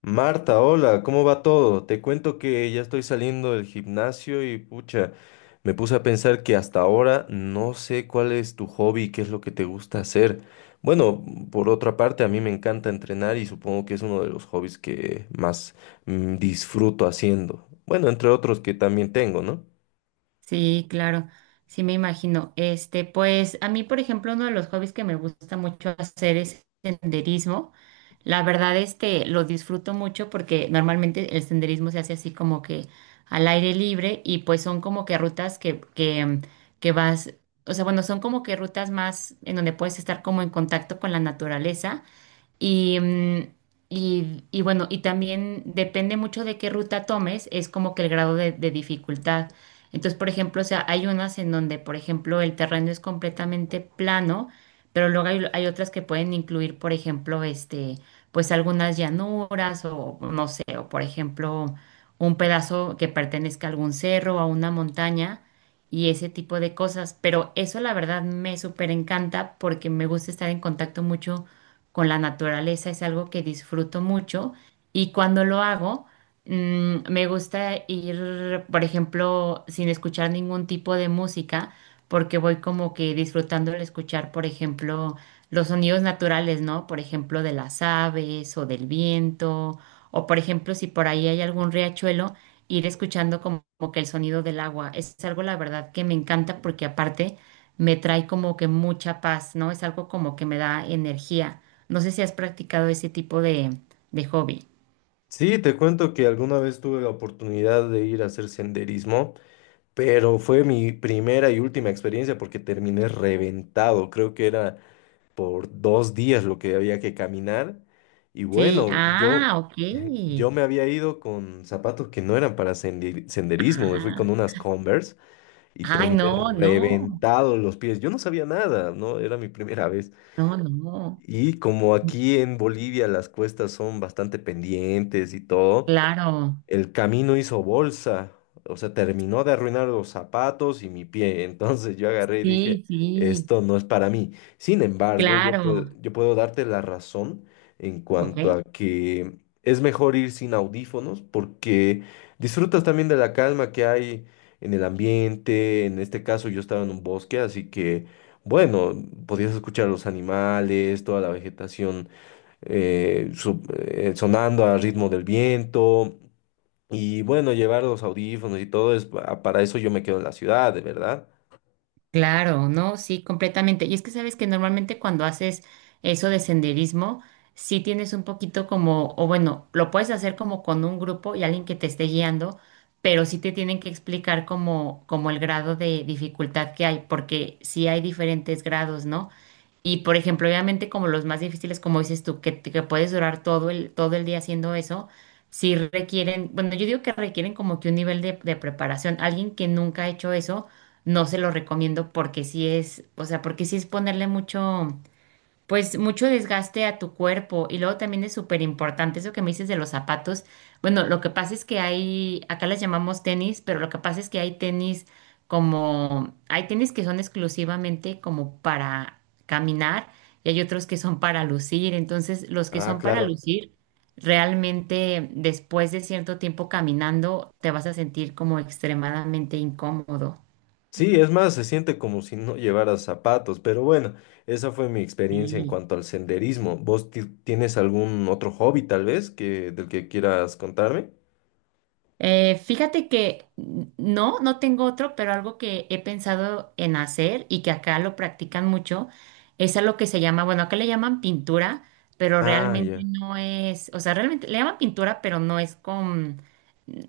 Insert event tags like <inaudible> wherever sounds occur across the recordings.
Marta, hola, ¿cómo va todo? Te cuento que ya estoy saliendo del gimnasio y pucha, me puse a pensar que hasta ahora no sé cuál es tu hobby, qué es lo que te gusta hacer. Bueno, por otra parte, a mí me encanta entrenar y supongo que es uno de los hobbies que más disfruto haciendo. Bueno, entre otros que también tengo, ¿no? Sí, claro, sí me imagino. Pues a mí, por ejemplo, uno de los hobbies que me gusta mucho hacer es senderismo. La verdad, lo disfruto mucho porque normalmente el senderismo se hace así como que al aire libre y pues son como que rutas que vas, o sea, bueno, son como que rutas más en donde puedes estar como en contacto con la naturaleza y, mm, y bueno, y también depende mucho de qué ruta tomes, es como que el grado de dificultad. Entonces, por ejemplo, o sea, hay unas en donde, por ejemplo, el terreno es completamente plano, pero luego hay otras que pueden incluir, por ejemplo, pues algunas llanuras o no sé, o por ejemplo, un pedazo que pertenezca a algún cerro o a una montaña y ese tipo de cosas. Pero eso, la verdad, me súper encanta porque me gusta estar en contacto mucho con la naturaleza, es algo que disfruto mucho y cuando lo hago, me gusta ir, por ejemplo, sin escuchar ningún tipo de música, porque voy como que disfrutando el escuchar, por ejemplo, los sonidos naturales, ¿no? Por ejemplo, de las aves o del viento, o por ejemplo, si por ahí hay algún riachuelo, ir escuchando como que el sonido del agua. Es algo, la verdad, que me encanta porque aparte me trae como que mucha paz, ¿no? Es algo como que me da energía. No sé si has practicado ese tipo de hobby. Sí, te cuento que alguna vez tuve la oportunidad de ir a hacer senderismo, pero fue mi primera y última experiencia porque terminé reventado. Creo que era por 2 días lo que había que caminar. Y Sí, bueno, ah, ok. <laughs> yo me había ido con zapatos que no eran para senderismo, me fui con Ah, unas Converse y ay, terminé no, no, reventado los pies. Yo no sabía nada, ¿no? Era mi primera vez. no, no. Y como aquí en Bolivia las cuestas son bastante pendientes y todo, Claro, el camino hizo bolsa, o sea, terminó de arruinar los zapatos y mi pie. <laughs> Entonces yo agarré y dije, sí, sí, esto no es para mí. Sin embargo, claro, yo puedo darte la razón en ok. cuanto a que es mejor ir sin audífonos porque disfrutas también de la calma que hay en el ambiente. En este caso, yo estaba en un bosque, así que, bueno, podías escuchar los animales, toda la vegetación sonando al ritmo del viento. Y bueno, llevar los audífonos y todo es para eso yo me quedo en la ciudad, de verdad. Claro, no, sí, completamente. Y es que sabes que normalmente cuando haces eso de senderismo, sí tienes un poquito como, o bueno, lo puedes hacer como con un grupo y alguien que te esté guiando, pero sí te tienen que explicar como el grado de dificultad que hay, porque sí hay diferentes grados, ¿no? Y por ejemplo, obviamente como los más difíciles, como dices tú, que puedes durar todo el día haciendo eso, sí requieren, bueno, yo digo que requieren como que un nivel de preparación. Alguien que nunca ha hecho eso no se lo recomiendo porque sí es, o sea, porque sí es ponerle mucho, pues mucho desgaste a tu cuerpo. Y luego también es súper importante eso que me dices de los zapatos. Bueno, lo que pasa es que hay, acá las llamamos tenis, pero lo que pasa es que hay tenis como, hay tenis que son exclusivamente como para caminar y hay otros que son para lucir. Entonces, los que Ah, son para claro. lucir... Realmente después de cierto tiempo caminando te vas a sentir como extremadamente incómodo. Sí, es más, se siente como si no llevaras zapatos, pero bueno, esa fue mi experiencia en Sí. cuanto al senderismo. ¿Vos tienes algún otro hobby tal vez que del que quieras contarme? Fíjate que no tengo otro, pero algo que he pensado en hacer y que acá lo practican mucho es algo que se llama, bueno, acá le llaman pintura, pero Ah, realmente ya. no es, o sea, realmente le llaman pintura, pero no es con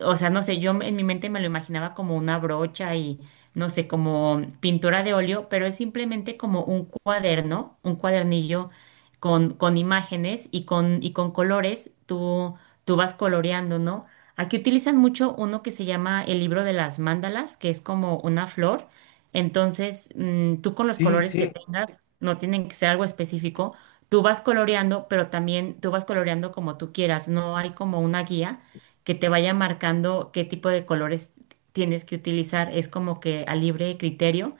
o sea, no sé, yo en mi mente me lo imaginaba como una brocha y, no sé, como pintura de óleo, pero es simplemente como un cuaderno, un cuadernillo con imágenes y y con colores, tú vas coloreando, ¿no? Aquí utilizan mucho uno que se llama el libro de las mandalas, que es como una flor. Entonces, tú con los Sí, colores que sí. tengas, no tienen que ser algo específico, tú vas coloreando, pero también tú vas coloreando como tú quieras, no hay como una guía que te vaya marcando qué tipo de colores tienes que utilizar. Es como que a libre criterio.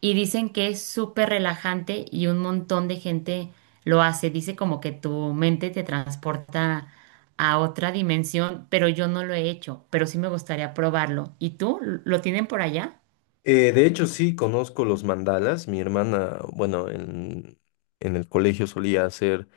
Y dicen que es súper relajante y un montón de gente lo hace. Dice como que tu mente te transporta a otra dimensión, pero yo no lo he hecho, pero sí me gustaría probarlo. ¿Y tú? ¿Lo tienen por allá? De hecho, sí, conozco los mandalas. Mi hermana, bueno, en el colegio solía hacer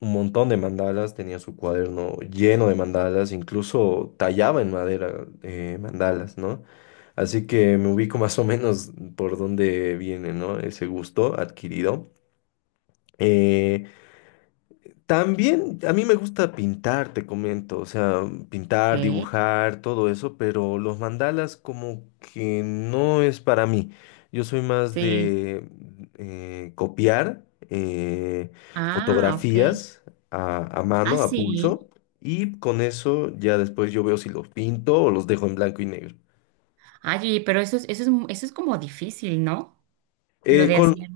un montón de mandalas, tenía su cuaderno lleno de mandalas, incluso tallaba en madera mandalas, ¿no? Así que me ubico <laughs> más o menos por dónde viene, ¿no? Ese gusto adquirido. Eh, También a mí me gusta pintar, te comento, o sea, pintar, ¿Qué? dibujar, todo eso, pero los mandalas como que no es para mí. Yo soy más Sí. de copiar Ah, ok. fotografías a Ah, mano, a pulso, sí. y con eso ya después yo veo si los pinto o los dejo en blanco y negro. Ay, pero eso es como difícil, ¿no? Lo Eh, de con, hacer,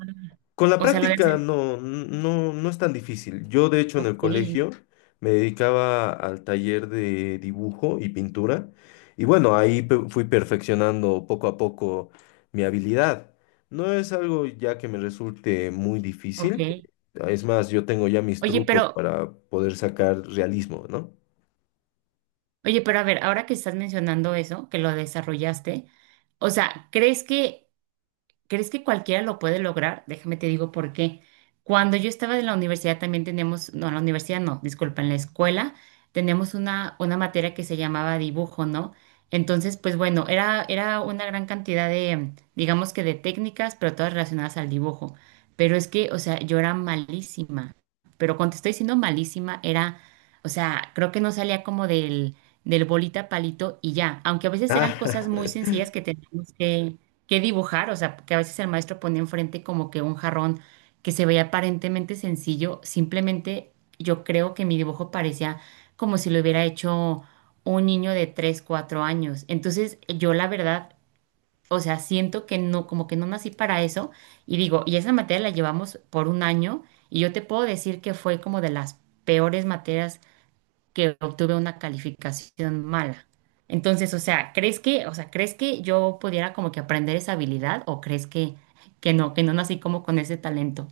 Con la o sea, lo de práctica hacer. No es tan difícil. Yo, de hecho, en el Ok, colegio me dedicaba al taller de dibujo y pintura. Y bueno, ahí fui perfeccionando poco a poco mi habilidad. No es algo ya que me resulte muy ok. difícil. Es más, yo tengo ya mis Oye, trucos pero, para poder sacar realismo, ¿no? oye, pero a ver, ahora que estás mencionando eso, que lo desarrollaste, o sea, ¿crees que cualquiera lo puede lograr? Déjame te digo por qué. Cuando yo estaba en la universidad también teníamos, no, en la universidad no, disculpa, en la escuela teníamos una materia que se llamaba dibujo, ¿no? Entonces, pues bueno, era una gran cantidad de, digamos que de técnicas, pero todas relacionadas al dibujo. Pero es que, o sea, yo era malísima. Pero cuando te estoy diciendo malísima, era, o sea, creo que no salía como del bolita palito y ya. Aunque a veces eran Ah, cosas muy <laughs> sencillas que teníamos que qué dibujar, o sea, que a veces el maestro ponía enfrente como que un jarrón que se veía aparentemente sencillo, simplemente yo creo que mi dibujo parecía como si lo hubiera hecho un niño de 3, 4 años. Entonces, yo la verdad, o sea, siento que no, como que no nací para eso y digo, y esa materia la llevamos por un año y yo te puedo decir que fue como de las peores materias que obtuve una calificación mala. Entonces, o sea, ¿crees que yo pudiera como que aprender esa habilidad o crees que no nací como con ese talento?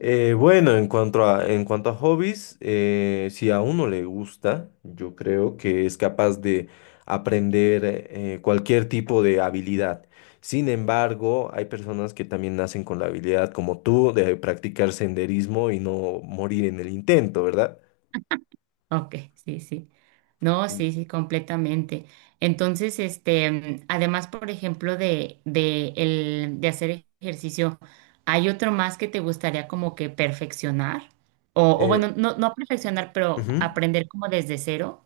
Bueno, en cuanto a hobbies, si a uno le gusta, yo creo que es capaz de aprender cualquier tipo de habilidad. Sin embargo, hay personas que también nacen con la habilidad, como tú, de practicar senderismo y no morir en el intento, ¿verdad? Ok, sí, sí. No, sí, sí, completamente. Entonces, además, por ejemplo, de hacer ejercicio, ¿hay otro más que te gustaría como que perfeccionar? O Eh, bueno, no, no perfeccionar, pero ujú. aprender como desde cero.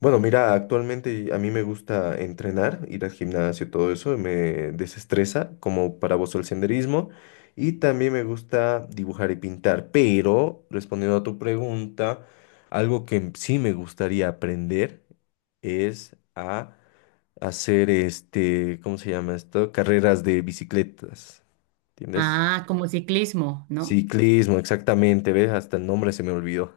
Bueno, mira, actualmente a mí me gusta entrenar, ir al gimnasio, todo eso, me desestresa, como para vos el senderismo, y también me gusta dibujar y pintar, pero respondiendo a tu pregunta, algo que sí me gustaría aprender es a hacer este, ¿cómo se llama esto? Carreras de bicicletas, ¿entiendes? Ah, como ciclismo, ¿no? Ciclismo, exactamente, ¿ves? Hasta el nombre se me olvidó.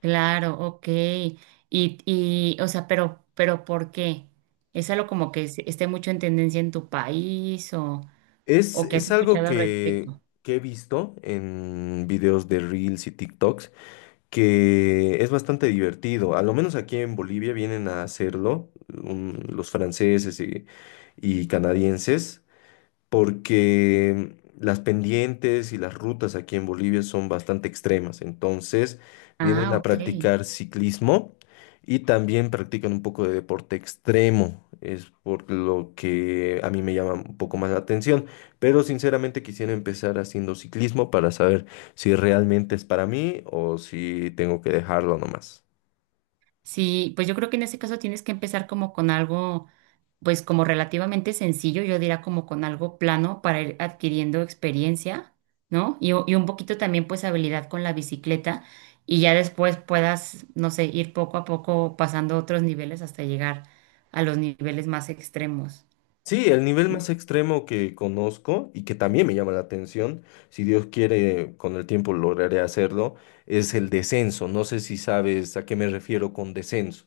Claro, ok. O sea, pero ¿por qué? ¿Es algo como que esté mucho en tendencia en tu país o que has Es algo escuchado al respecto? que he visto en videos de Reels y TikToks, que es bastante divertido. A lo menos aquí en Bolivia vienen a hacerlo los franceses y canadienses porque las pendientes y las rutas aquí en Bolivia son bastante extremas. Entonces, vienen Ah, a ok. practicar ciclismo y también practican un poco de deporte extremo. Es por lo que a mí me llama un poco más la atención. Pero sinceramente quisiera empezar haciendo ciclismo para saber si realmente es para mí o si tengo que dejarlo nomás. Sí, pues yo creo que en ese caso tienes que empezar como con algo, pues como relativamente sencillo, yo diría como con algo plano para ir adquiriendo experiencia, ¿no? Y un poquito también pues habilidad con la bicicleta y ya después puedas, no sé, ir poco a poco pasando otros niveles hasta llegar a los niveles más extremos. Sí, el nivel más extremo que conozco y que también me llama la atención, si Dios quiere, con el tiempo lograré hacerlo, es el descenso. No sé si sabes a qué me refiero con descenso.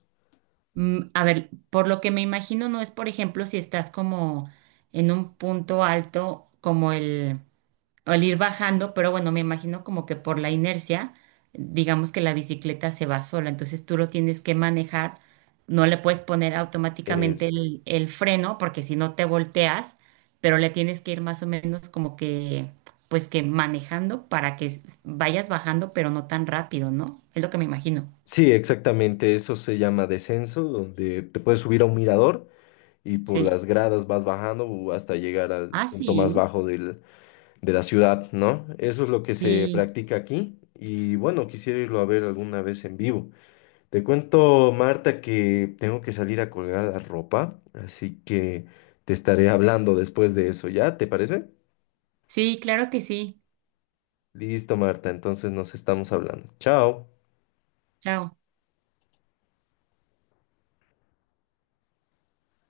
Mm, a ver, por lo que me imagino no es, por ejemplo, si estás como en un punto alto como el... o el ir bajando, pero bueno, me imagino como que por la inercia, digamos que la bicicleta se va sola, entonces tú lo tienes que manejar, no le puedes poner automáticamente Es, el freno porque si no te volteas, pero le tienes que ir más o menos como que, pues que manejando para que vayas bajando, pero no tan rápido, ¿no? Es lo que me imagino. sí, exactamente, eso se llama descenso, donde te puedes subir a un mirador y por Sí. las gradas vas bajando hasta llegar al Ah, punto más sí. bajo de la ciudad, ¿no? Eso es lo que se Sí. practica aquí y bueno, quisiera irlo a ver alguna vez en vivo. Te cuento, Marta, que tengo que salir a colgar la ropa, así que te estaré hablando después de eso, ¿ya? ¿Te parece? Sí, claro que sí. Listo, Marta, entonces nos estamos hablando. Chao. Chao.